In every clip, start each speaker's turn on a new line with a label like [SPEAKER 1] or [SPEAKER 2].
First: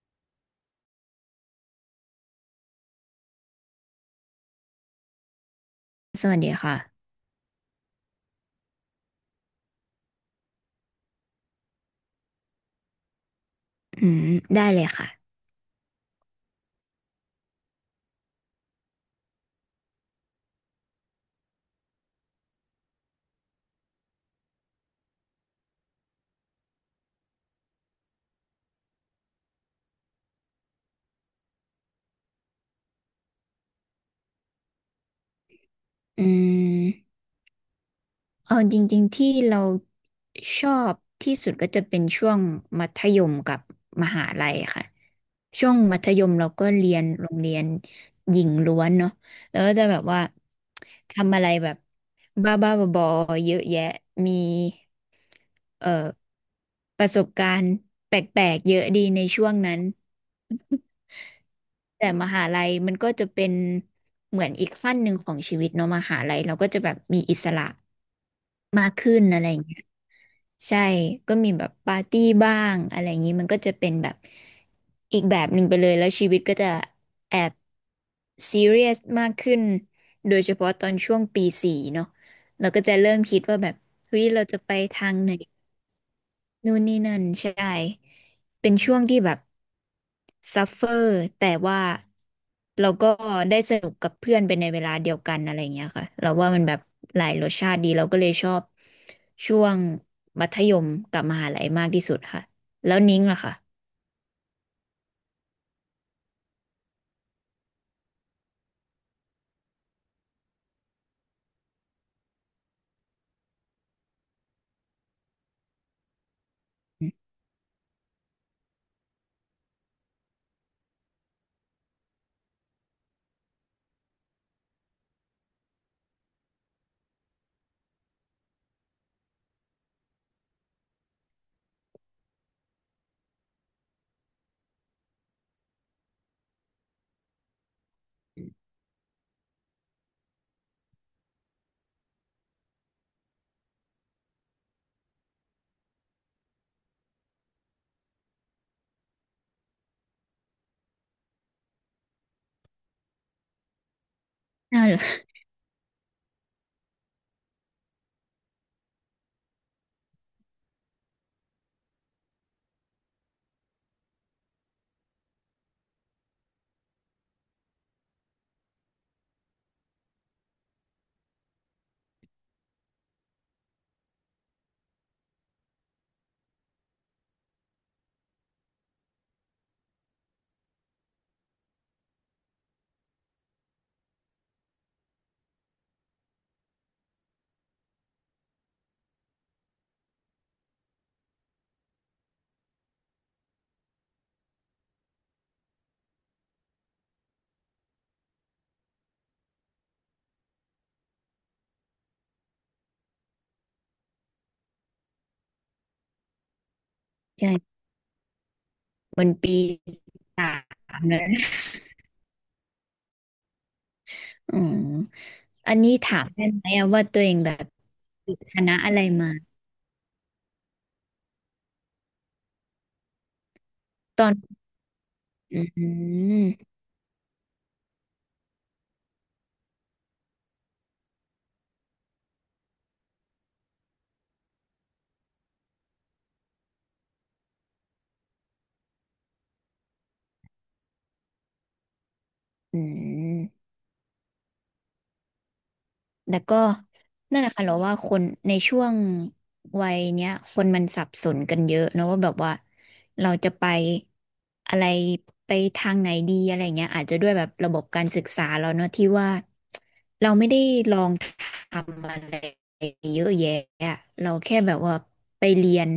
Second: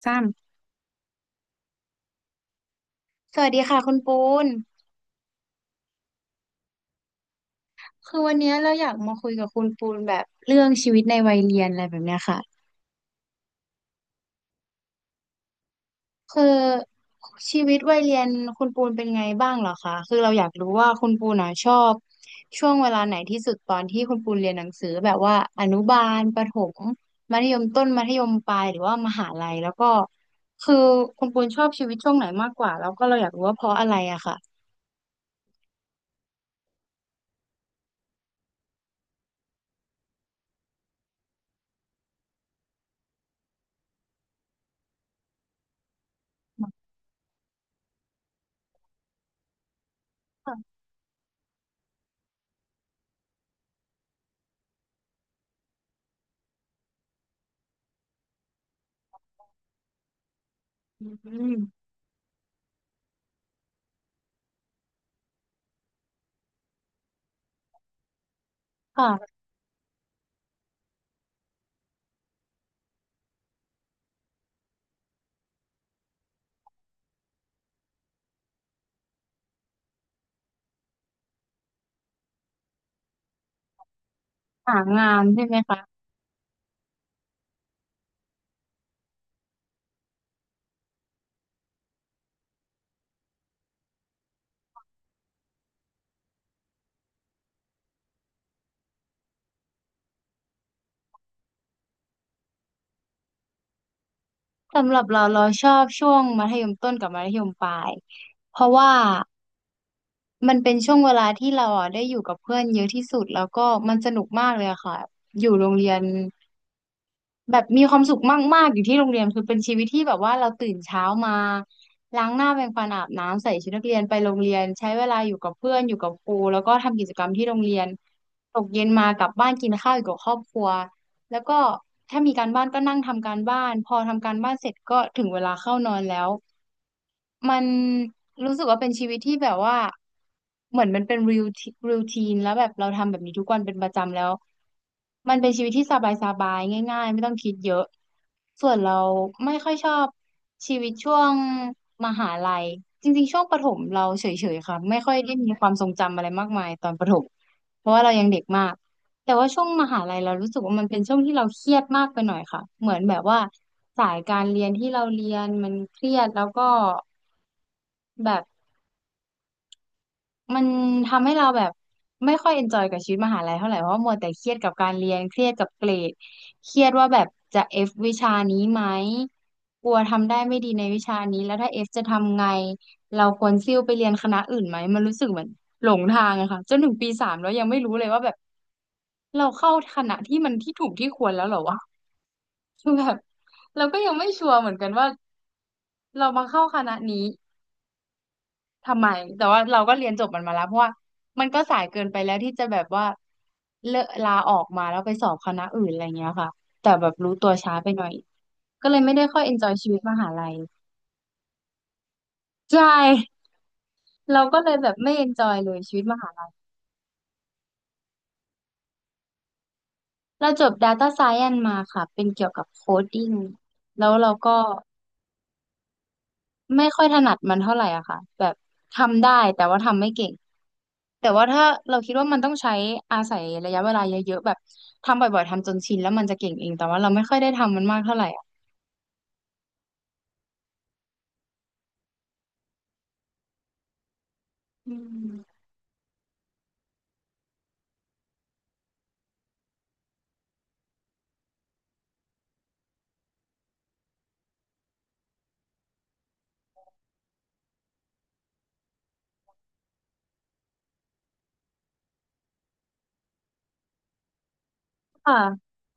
[SPEAKER 1] ซ้สวัสดีค่ะคุณปูน
[SPEAKER 2] สวัสดีค่ะ
[SPEAKER 1] คือวันเนี้ยเราอยากมาคุยกับคุณปูนแบบเรื่องชีวิตในวัยเรียนอะไรแบบเนี้ยค่ะ
[SPEAKER 2] อืมได้เลยค่ะ
[SPEAKER 1] คือชีวิตวัยเรียนคุณปูนเป็นไงบ้างเหรอคะคือเราอยากรู้ว่าคุณปูนอ่ะชอบช่วงเวลาไหนที่สุดตอนที่คุณปูนเรียนหนังสือแบบว่าอนุบาลประถมมัธยมต้นมัธยมปลายหรือว่ามหาลัยแล้วก็คือคุณปูนชอบชีวิตช่วงไหนมากกว่าแล้วก็เราอยากรู้ว่าเพราะอะไรอะค่ะ
[SPEAKER 2] อืมเอาจริงๆ ที่เราชอบที่สุดก็จะเป็นช่วงมัธยมกับมหาลัยค่ะ ช่วงมัธยมเราก็เรียนโรงเรียนหญิงล้วนเนาะแล้วก็จะแบบว่าทำอะไรแบบบ้าบ้าบอๆเยอะแยะมีเอ่อประสบการณ์แปลกๆ เยอะดีในช่วงนั้น
[SPEAKER 1] ำอืม
[SPEAKER 2] แต่มหาลัยมันก็จะเป็นเหมือนอีกขั้นหนึ่งของชีวิตเนาะมหาลัยเราก็จะแบบมีอิสระมากขึ้น
[SPEAKER 1] ค่ะ
[SPEAKER 2] อะไรอย่างเงี้ยใช่ก็มีแบบปาร์ตี้บ้างอะไรอย่างงี้มันก็จะเป็นแบบอีกแบบหนึ่งไปเลยแล้วชีวิตก็จะแอบซีเรียสมากขึ้นโดยเฉพาะตอนช่วงปี 4เนาะเราก็จะเริ่มคิดว่าแบบเฮ้ยเราจะไป
[SPEAKER 1] หา
[SPEAKER 2] ทา
[SPEAKER 1] งา
[SPEAKER 2] ง
[SPEAKER 1] น
[SPEAKER 2] ไหน
[SPEAKER 1] ใช่ไหมคะ
[SPEAKER 2] นู่นนี่นั่นใช่ เป็นช่วงที่แบบซัฟเฟอร์แต่ว่าเราก็ได้สนุกกับเพื่อนไปในเวลาเดียวกันอะไรอย่างเงี้ยค่ะเราว่ามันแบบหลายรสชาติดีเราก็เลยชอบช่วงมัธยมกับมหาลัยมากที่สุดค่ะแล้วนิ้งล่ะค่ะ
[SPEAKER 1] สำหรับเราเราชอบช่วงมัธยมต้นกับมัธยมปลายเพราะว่ามันเป็นช่วงเวลาที่เราอ่ะได้อยู่กับเพื่อนเยอะที่สุดแล้วก็มันสนุกมากเลยอะค่ะอยู่โรงเรียน แบบมีความสุขมากๆอยู่ที่โรงเรียนคือเป็นชีวิตที่แบบว่าเราตื่นเช้ามาล้างหน้าแปรงฟันอาบน้ำใส่ชุดนักเรียนไปโรงเรียนใช้เวลาอยู่กับเพื่อนอยู่กับครูแล้วก็ทำกิจกรรมที่โรงเรียนตกเย็นมากลับบ้านกินข้าวอยู่กับครอบครัวแล้วก็ถ้ามีการบ้านก็นั่งทำการบ้านพอทำการบ้านเสร็จก็ถึงเวลาเข้านอนแล้ว มันรู้สึกว่าเป็นชีวิตที่แบบว่าเหมือนมันเป็นริวทีนแล้วแบบเราทำแบบนี้ทุกวันเป็นประจำแล้วมันเป็นชีวิตที่สบายสบายง่ายๆไม่ต้องคิดเยอะส่วนเราไม่ค่อยชอบชีวิตช่วงมหาลัยจริงๆช่วงประถมเราเฉยๆค่ะ
[SPEAKER 2] น่าเหร
[SPEAKER 1] ไม่
[SPEAKER 2] อ
[SPEAKER 1] ค่อยได้มีความทรงจำอะไรมากมายตอนประถมเพราะว่าเรายังเด็กมากแต่ว่าช่วงมหาลัยเรารู้สึกว่ามันเป็นช่วงที่เราเครียดมากไปหน่อยค่ะเหมือนแบบว่าสายการเรียนที่เราเรียนมันเครียดแล้วก็ แบบมันทำให้เราแบบไม่ค่อยเอนจอยกับชีวิตมหาลัยเท่าไหร่เพราะว่ามัวแต่เครียดกับการเรียนเครียดกับเกรดเครียดว่าแบบจะเอฟวิชานี้ไหมกลัวทำได้ไม่ดีในวิชานี้แล้วถ้าเอฟจะทำไงเราควรซิ่วไปเรียนคณะอื่นไหมมันรู้สึกเหมือนหลงทางอะค่ะจนถึงปี 3แล้วยังไม่รู้เลยว่าแบบเราเข้าคณะที่มันที่ถูกที่ควรแล้วเหรอวะคือแบบเราก็ยังไม่ชัวร์เหมือนกันว่าเรามาเข้าคณะนี้ ทำไมแต่ว่าเราก็เรียนจบมันมาแล้วเพราะว่ามันก็สายเกินไปแล้วที่จะแบบว่าเลิกลาออกมาแล้วไปสอบคณะอื่นอะไรเงี้ยค่ะแต่แบบรู้ตัวช้า
[SPEAKER 2] ใช่
[SPEAKER 1] ไปหน่อยก็เลยไม่ได้
[SPEAKER 2] มัน
[SPEAKER 1] ค่อยเอน
[SPEAKER 2] ปี
[SPEAKER 1] จอยชีวิตมหาลั
[SPEAKER 2] สา
[SPEAKER 1] ย
[SPEAKER 2] มแล้วนะ
[SPEAKER 1] ใช่เรา
[SPEAKER 2] อื
[SPEAKER 1] ก็เล
[SPEAKER 2] ม
[SPEAKER 1] ยแบบไม่เอนจอยเล
[SPEAKER 2] อัน
[SPEAKER 1] ย
[SPEAKER 2] นี้
[SPEAKER 1] ชีวิตม
[SPEAKER 2] ถาม
[SPEAKER 1] หา
[SPEAKER 2] ได้
[SPEAKER 1] ลัย
[SPEAKER 2] ไหมอะว่าตัวเองแบบติดคณะอะไรมา
[SPEAKER 1] เราจบ Data Science มาค่ะเป็นเกี่ยวกับโคดดิ้งแล้ว
[SPEAKER 2] ตอ
[SPEAKER 1] เรา
[SPEAKER 2] น
[SPEAKER 1] ก็
[SPEAKER 2] อืม
[SPEAKER 1] ไม่ค่อยถนัดมันเท่าไหร่อะค่ะแบบทำได้แต่ว่าทำไม่เก่ง แต่ว่าถ้าเราคิดว่ามันต้องใช้อาศัยระยะเวลาเยอะๆแบบทำบ่อยๆทำจนชินแล้วมันจะเก่งเองแต่ว่าเราไม่ค่อยได้ทำมันมากเท่าไหร่อะ
[SPEAKER 2] อืม
[SPEAKER 1] อืม
[SPEAKER 2] แต่ก็นั่นแหละค่ะเราว่าคนในช่วงวัยเนี้ยคนมันสับสนกันเยอะเนอะว่าแบบว่าเราจะไปอะไรไปทางไหนดีอะไรเงี้ยอาจจะด้วยแบบระบบการศึกษาเราเนอะที่ว่า ทำอะไรเยอะแยะอะเราแค่แบบว่าไป
[SPEAKER 1] ค่ะ
[SPEAKER 2] เรียน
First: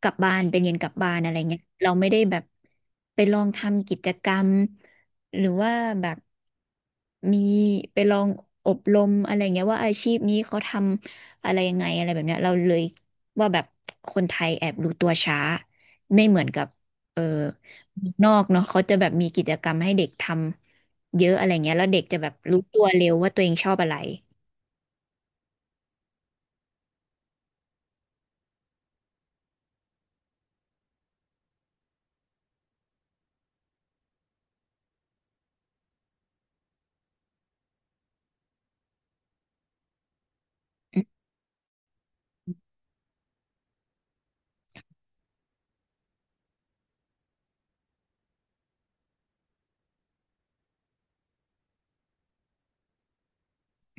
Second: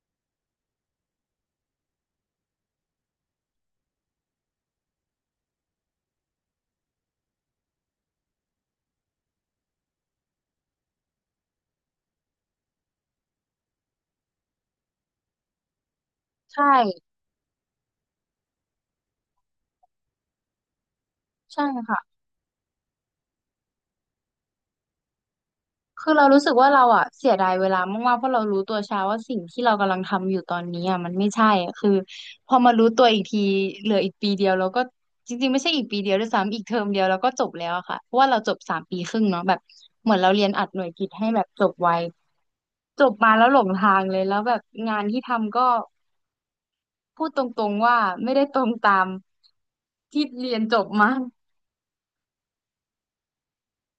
[SPEAKER 2] กลับบ้านไปเรียนกลับบ้านอะไรเงี้ยเราไม่ได้แบบไปลองทำกิจกรรมหรือว่าแบบมีไปลองอบรมอะไรเงี้ยว่าอาชีพนี้เขาทำอะไรยังไงอะไรแบบเนี้ยเราเลยว่าแบบคนไทยแอบรู้ตัวช้าไม่เหมือนกั
[SPEAKER 1] ใช่
[SPEAKER 2] บเออนอกเนาะเขาจะแบบมีกิจกรรมให้เด็กทำเยอะอะไร
[SPEAKER 1] ใช่
[SPEAKER 2] เงี้ยแล้ว
[SPEAKER 1] ค่ะ
[SPEAKER 2] เด็กจะแบบรู้ตัวเร็วว่าตัวเองชอบอะไร
[SPEAKER 1] คือเรารู้สึกว่าเราอะเสียดายเวลามากๆ เพราะเรารู้ตัวช้าว่าสิ่งที่เรากำลังทำอยู่ตอนนี้อะมันไม่ใช่อะคือพอมารู้ตัวอีกทีเหลืออีกปีเดียวเราก็จริงๆไม่ใช่อีกปีเดียวด้วยซ้ำอีกเทอมเดียวเราก็จบแล้วอะค่ะเพราะว่าเราจบ3 ปีครึ่งเนาะแบบเหมือนเราเรียนอัดหน่วยกิตให้แบบจบไวจบมาแล้วหลงทางเลยแล้วแบบงานที่ทำก็พูดตรงๆว่าไม่ได้ตรงตามที่เรียนจบมา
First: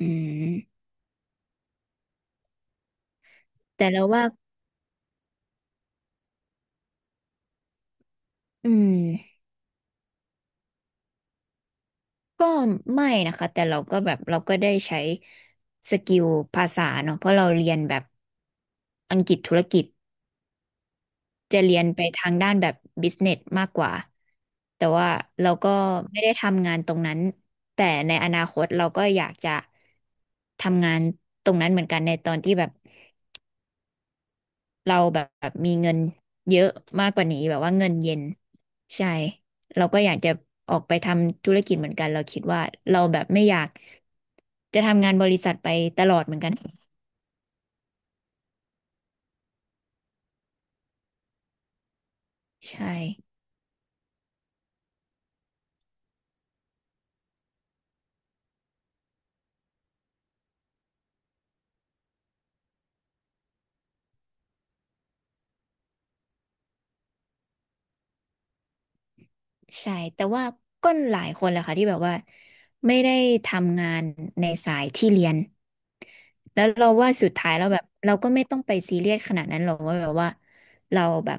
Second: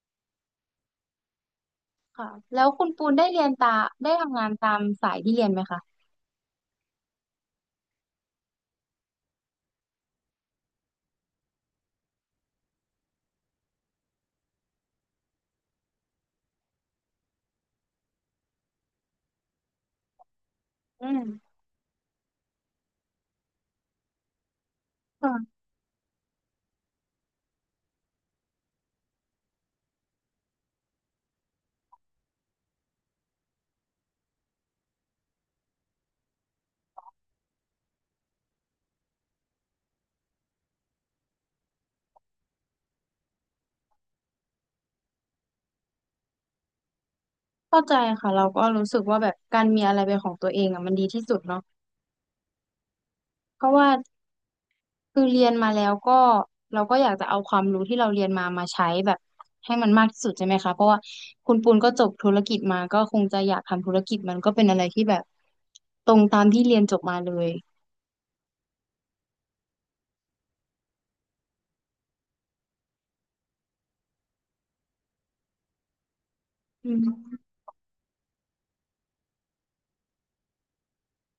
[SPEAKER 2] อืม
[SPEAKER 1] ค่ะแล้วคุณปูน
[SPEAKER 2] แต่เรา
[SPEAKER 1] ได้
[SPEAKER 2] ว่า
[SPEAKER 1] ทำงานตามสายที่เรียนไหมคะ
[SPEAKER 2] อืมก็ไม่นะคะแต่เราก็แบบเราก็ได้ใช้สกิลภาษาเนอะเพราะเราเรียนแบบอังกฤษธุรกิจ
[SPEAKER 1] อืม
[SPEAKER 2] จะเรียนไปทางด้านแบบบิสเนสมากกว่าแต่ว่าเราก็ไม่ได้ทำงานตรงนั้นแต่ในอนาคตเราก็อยากจะทำงานตรงนั้นเหมือนกันในตอนที่แบบ เราแบบมีเงินเยอะมากกว่านี้แบบว่าเงินเย็นใช่เราก็อยากจะออกไปทำธุรกิจเหมือนกันเราคิดว่าเราแบบไม่อยากจะทำงานบริษัทไปตลอดเหมือนกัน
[SPEAKER 1] เข้าใจค่ะเราก็รู้สึกว่าแบบการมีอะไรเป็นของตัวเองอ่ะมันดีที่สุดเนาะ
[SPEAKER 2] ใช่
[SPEAKER 1] เพราะว่าคือเรียนมาแล้วก็เราก็อยากจะเอาความรู้ที่เราเรียนมามาใช้แบบให้มันมากที่สุดใช่ไหมคะเพราะว่าคุณปูนก็จบธุรกิจมาก็คงจะอยากทำธุรกิจมันก็เป็นอะไรที่แบบตรงตามที่เรียนจบมาเลย
[SPEAKER 2] ใช่แต่ว่าก็หลายคนแหละค่ะที่แบบว่าไม่ได้ทำงานในสายที่เรียน แล้วเรา
[SPEAKER 1] อื
[SPEAKER 2] ว่าสุด
[SPEAKER 1] ม
[SPEAKER 2] ท้ายเราแบบเราก็ไม่ต้องไปซีเรียสขนาดนั้นหรอกว่าแบบว่าเราแบบ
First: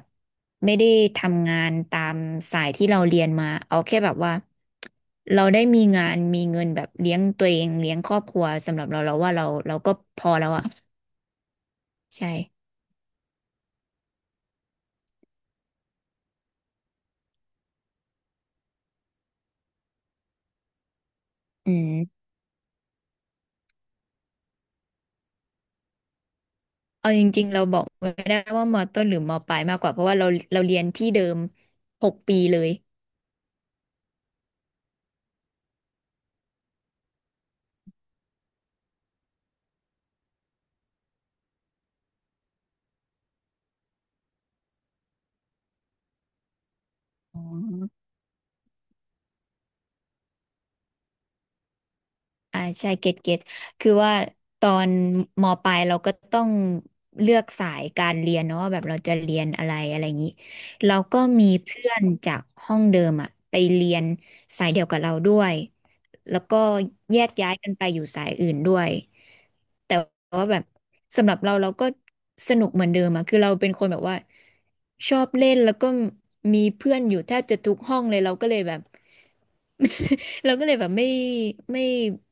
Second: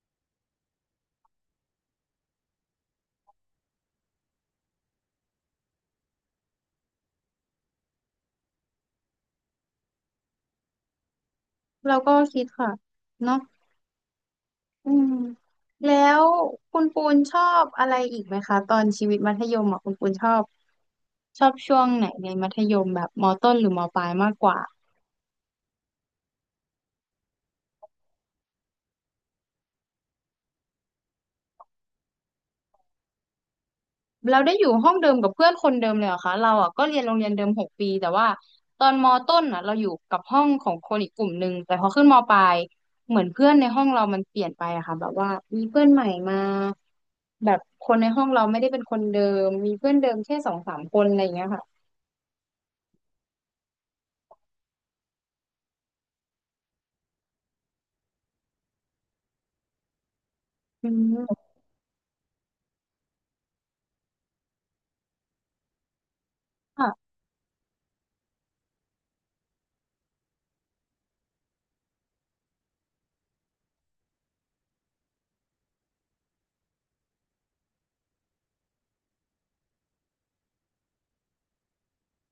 [SPEAKER 2] ไม่ได้ทำงานตามสายที่เราเรียนมาเอาแค่แบบว่าเราได้มีงานมีเงินแบบเลี้ยงตัวเองเลี้ยงครอบครัวสำหรับเราเราว่าเราก็พอแล้วอะ
[SPEAKER 1] เราก็
[SPEAKER 2] ใช่
[SPEAKER 1] คิดค่ะเนาะ อืมแล้วคุณปูนชอบอะไรอีกไหมคะตอนชีวิตมัธยมอ่ะคุณปูนชอบ
[SPEAKER 2] อื
[SPEAKER 1] ช่วงไหน
[SPEAKER 2] ม
[SPEAKER 1] ในมัธยมแบบมต้นหรือมปลายมากกว่า
[SPEAKER 2] เอาจริงๆเราบอกไม่ได้ว่ามอต้นหรือมอปลายมากกว่าเพราะว่าเราเรียนที่เดิม6 ปีเลย
[SPEAKER 1] เราได้อยู่ห้องเดิมกับเพื่อนคนเดิมเลยเหรอคะเราอ่ะก็เรียนโรงเรียนเดิมหกปีแต่ว่าตอนมต้นอ่ะเราอยู่กับห้องของคนอีกกลุ่มหนึ่งแต่พอขึ้นมปลายเหมือนเพื่อนในห้องเรามันเปลี่ยนไปอะค่ะแบบว่ามีเพื่อนใหม่มา
[SPEAKER 2] อ๋อ
[SPEAKER 1] แบบคนในห้องเราไม่ได้เป็นคนเดิมมีเพื่อนเดิมแค่สองสามคนอะไรอย่างเงี้ยค่ะ
[SPEAKER 2] อ่าใช่เก็ตเก็ตคือว่าตอนมปลายเราก็ต้องเลือกสายการเรียนเนาะว่าแบบเราจะเรียนอะไรอะไรอย่างนี้
[SPEAKER 1] อื
[SPEAKER 2] เราก็
[SPEAKER 1] ม
[SPEAKER 2] มีเพื่อนจากห้องเดิมอะไปเรียนสายเดียวกับเราด้วย แล้วก็
[SPEAKER 1] ค่ะ
[SPEAKER 2] แยกย้ายกันไปอยู่สายอื่นด้วยแต่ว่าแบบสำหรับเราเราก็สนุกเหมือนเดิมอะคือเราเป็นคนแบบว่าชอบเล่นแล้วก็มีเพื่อนอยู่แทบจะทุกห้องเลยเราก็เลยแบบ เราก็เลยแบบไม่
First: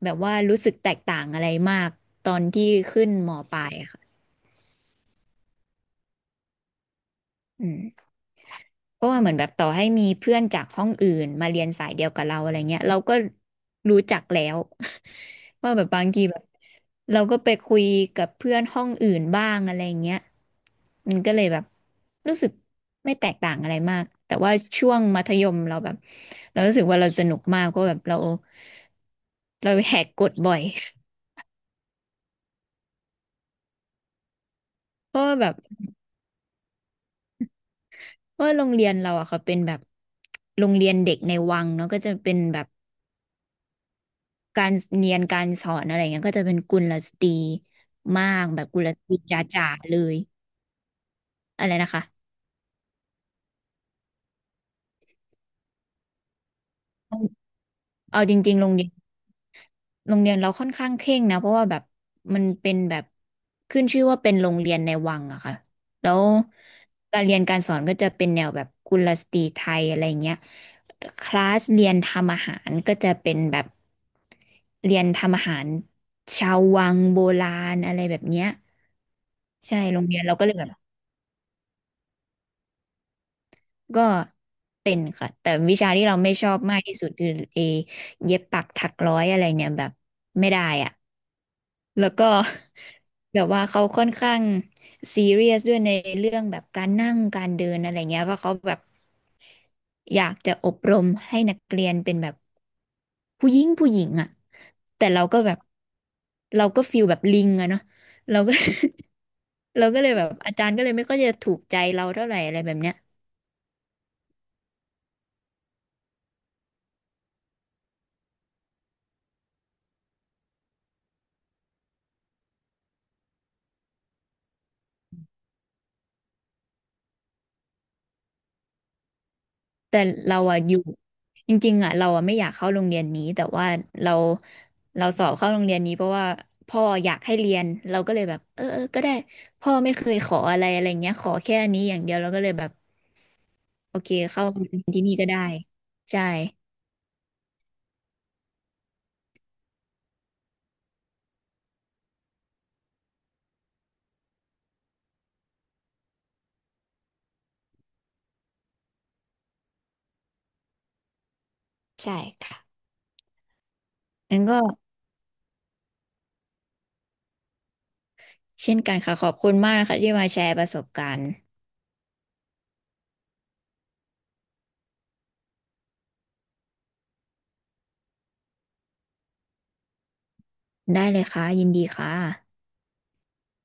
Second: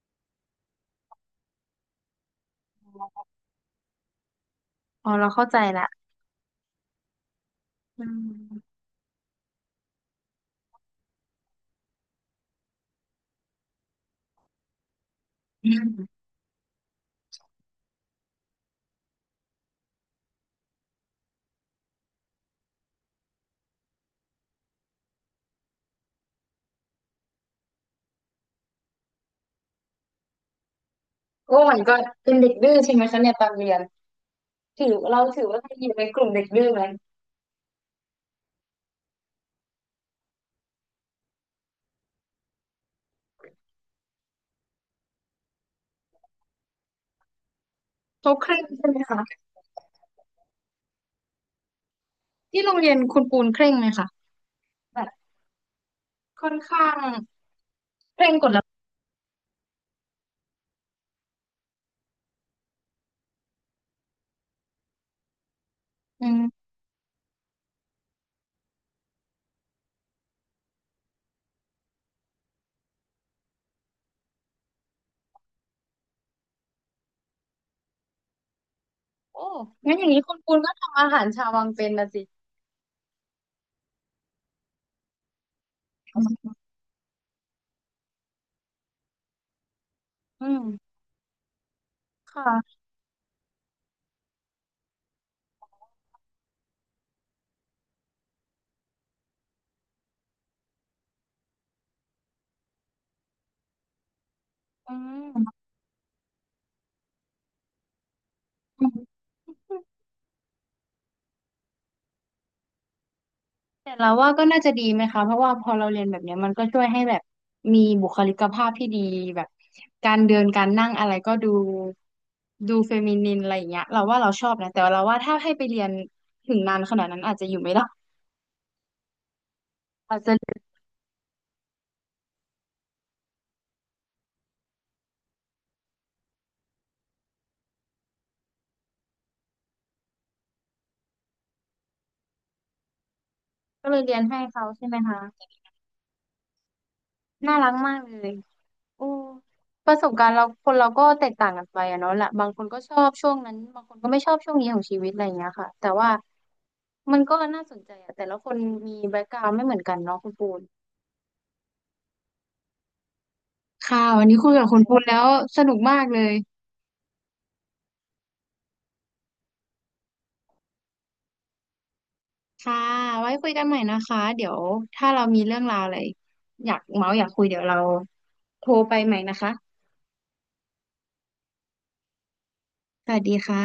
[SPEAKER 2] แบบว่ารู้สึกแตกต่างอะไรมากตอนที่ขึ้นมปลายอะค่ะ
[SPEAKER 1] อ๋อเราเข้าใจละ
[SPEAKER 2] อื
[SPEAKER 1] อื
[SPEAKER 2] ม
[SPEAKER 1] ม
[SPEAKER 2] เพราะว่าเหมือนแบบต่อให้มีเพื่อนจากห้องอื่นมาเรียนสายเดียวกับเราอะไรเงี้ยเราก็รู้จักแล้ว
[SPEAKER 1] อื
[SPEAKER 2] ว่าแบบบา
[SPEAKER 1] ม
[SPEAKER 2] งทีแบบเราก็ไปคุยกับเพื่อนห้องอื่นบ้างอะไรเงี้ยมันก็เลยแบบรู้สึกไม่แตกต่างอะไรมากแต่ว่าช่วงมัธยมเราแบบเรารู้สึกว่าเราสนุกมากเพราะแบบเราแหกกฎบ่อย
[SPEAKER 1] โอ้มันก็เป็นเด็กดื้อใช่ไหมคะเนี่ยตอนเรียนถือ
[SPEAKER 2] เพ
[SPEAKER 1] เรา
[SPEAKER 2] ราะว่า
[SPEAKER 1] ถื
[SPEAKER 2] แบ
[SPEAKER 1] อ
[SPEAKER 2] บ
[SPEAKER 1] ว่าเราอยู่ในกลุ่มเด็กดื้อไหม
[SPEAKER 2] เพราะว่าโรงเรียนเราอะเขาเป็นแบบโรงเรียนเด็กในวังเนาะก็จะเป็นแบบ การเรียนการสอนอะไรเงี้ยก็จะเป็นกุลสตรีมา
[SPEAKER 1] เขา
[SPEAKER 2] ก
[SPEAKER 1] เคร่
[SPEAKER 2] แบ
[SPEAKER 1] ง
[SPEAKER 2] บกุ
[SPEAKER 1] ใช่
[SPEAKER 2] ล
[SPEAKER 1] ไหม
[SPEAKER 2] สตรีจ
[SPEAKER 1] คะ
[SPEAKER 2] ๋าๆเลยอะไรนะคะ
[SPEAKER 1] ที่โรงเรียนคุณปูนเคร่งไหมคะแบบค่อนข้างเค
[SPEAKER 2] เอา
[SPEAKER 1] ร่
[SPEAKER 2] จ
[SPEAKER 1] งกฎ
[SPEAKER 2] ริงๆ
[SPEAKER 1] ระ
[SPEAKER 2] โร
[SPEAKER 1] เบี
[SPEAKER 2] ง
[SPEAKER 1] ย
[SPEAKER 2] เรี
[SPEAKER 1] บ
[SPEAKER 2] ยนโรงเรียนเราค่อนข้างเคร่งนะเพราะว่าแบบมันเป็นแบบขึ้นชื่อว่าเป็นโรงเรียนในวังอะค่ะแล้ว
[SPEAKER 1] อืม
[SPEAKER 2] การเรียนการสอนก็จะเป็นแนวแบบกุลสตรีไทยอะไรเงี้ยคลาสเรียนทำอาหารก็จะเป็นแบบเรียนทำอาหารชาววังโบราณอะไรแบบเนี้ย
[SPEAKER 1] โอ้
[SPEAKER 2] ใช่
[SPEAKER 1] งั้น
[SPEAKER 2] โร
[SPEAKER 1] อ
[SPEAKER 2] ง
[SPEAKER 1] ย่าง
[SPEAKER 2] เรี
[SPEAKER 1] นี้
[SPEAKER 2] ยน
[SPEAKER 1] คุ
[SPEAKER 2] เรา
[SPEAKER 1] ณ
[SPEAKER 2] ก็เล
[SPEAKER 1] ปู
[SPEAKER 2] ย
[SPEAKER 1] น
[SPEAKER 2] แบ
[SPEAKER 1] ก็
[SPEAKER 2] บ
[SPEAKER 1] ทำอาหารชาววังเป็นนะสิ
[SPEAKER 2] ก็เป็นค่ะแต่วิชาที่เราไม่ชอบมากที่สุดคือเอเย็บปักถักร้อยอะไรเนี่ยแบบ
[SPEAKER 1] อื
[SPEAKER 2] ไม่ได้
[SPEAKER 1] ม
[SPEAKER 2] อ่ะแล้วก็
[SPEAKER 1] ค่ะ
[SPEAKER 2] แบบว่าเขาค่อนข้างซีเรียสด้วยในเรื่องแบบการนั่งการเดินอะไรเงี้ยเพราะเขาแบบอยากจะอบรมให้นักเรียนเป็นแบบผู้หญิงผู้หญิงอ่ะ
[SPEAKER 1] อื
[SPEAKER 2] แต่เราก็แบ
[SPEAKER 1] ม
[SPEAKER 2] บเราก็ฟีลแบบลิงอะเนาะเราก็ เราก็เลยแบบอาจารย์ก็เลยไม่ค่อยจะถูกใจเราเท่าไหร่อะไรแบบเนี้ย
[SPEAKER 1] แต่เราว่าก็น่าจะดีไหมคะเพราะว่าพอเราเรียนแบบเนี้ยมันก็ช่วยให้แบบมีบุคลิกภาพที่ดีแบบการเดินการนั่งอะไรก็ดูเฟมินินอะไรอย่างเงี้ยเราว่าเราชอบนะแต่เราว่าถ้าให้ไปเรียนถึงนานขนาดนั้นอาจจะอยู่ไม่ได้
[SPEAKER 2] แต่
[SPEAKER 1] อาจ
[SPEAKER 2] เรา
[SPEAKER 1] จะ
[SPEAKER 2] อะอยู่จริงๆอะเราอะไม่อยากเข้าโรงเรียนนี้แต่ว่าเราเราสอบเข้าโรงเรียนนี้เพราะว่าพ่ออยากให้เรียนเราก็เลยแบบเออเออก็ได้พ่อไม่เคยขออะไรอะไรเงี้ยขอแค่อันนี้อย่างเดียวเราก็เลยแบบ
[SPEAKER 1] ก็เล
[SPEAKER 2] โอ
[SPEAKER 1] ย
[SPEAKER 2] เค
[SPEAKER 1] เรียนให้
[SPEAKER 2] เข้า
[SPEAKER 1] เขา
[SPEAKER 2] เรีย
[SPEAKER 1] ใช่
[SPEAKER 2] น
[SPEAKER 1] ไหม
[SPEAKER 2] ที่นี่
[SPEAKER 1] คะ
[SPEAKER 2] ก็ได้ใช่
[SPEAKER 1] น่ารักมากเลยโอ้ประสบการณ์เราคนเราก็แตกต่างกันไปอะเนาะละบางคนก็ชอบช่วงนั้นบางคนก็ไม่ชอบช่วงนี้ของชีวิตอะไรอย่างเงี้ยค่ะแต่ว่ามันก็น่าสนใจอะแต่ละคนมีแบ็กกราวด์ไม่เหมือนกันเนาะคุณปูน
[SPEAKER 2] ใช่ค่ะ
[SPEAKER 1] ค่ะวันนี้
[SPEAKER 2] งั้น
[SPEAKER 1] คุย
[SPEAKER 2] ก็
[SPEAKER 1] กับคุณแล้วสนุกมากเลย
[SPEAKER 2] เช่นกันค่ะขอบคุณมากนะคะที่มาแชร์ประสบการณ์
[SPEAKER 1] ค่ะไว้คุยกันใหม่นะคะเดี๋ยวถ้าเรามีเรื่องราวอะไรอยากเมาส์อยากคุยเดี๋ยวเราโทรไปใหม่นะคะ
[SPEAKER 2] ได้เลยค่ะยินดีค่ะ
[SPEAKER 1] สวัสดีค่ะ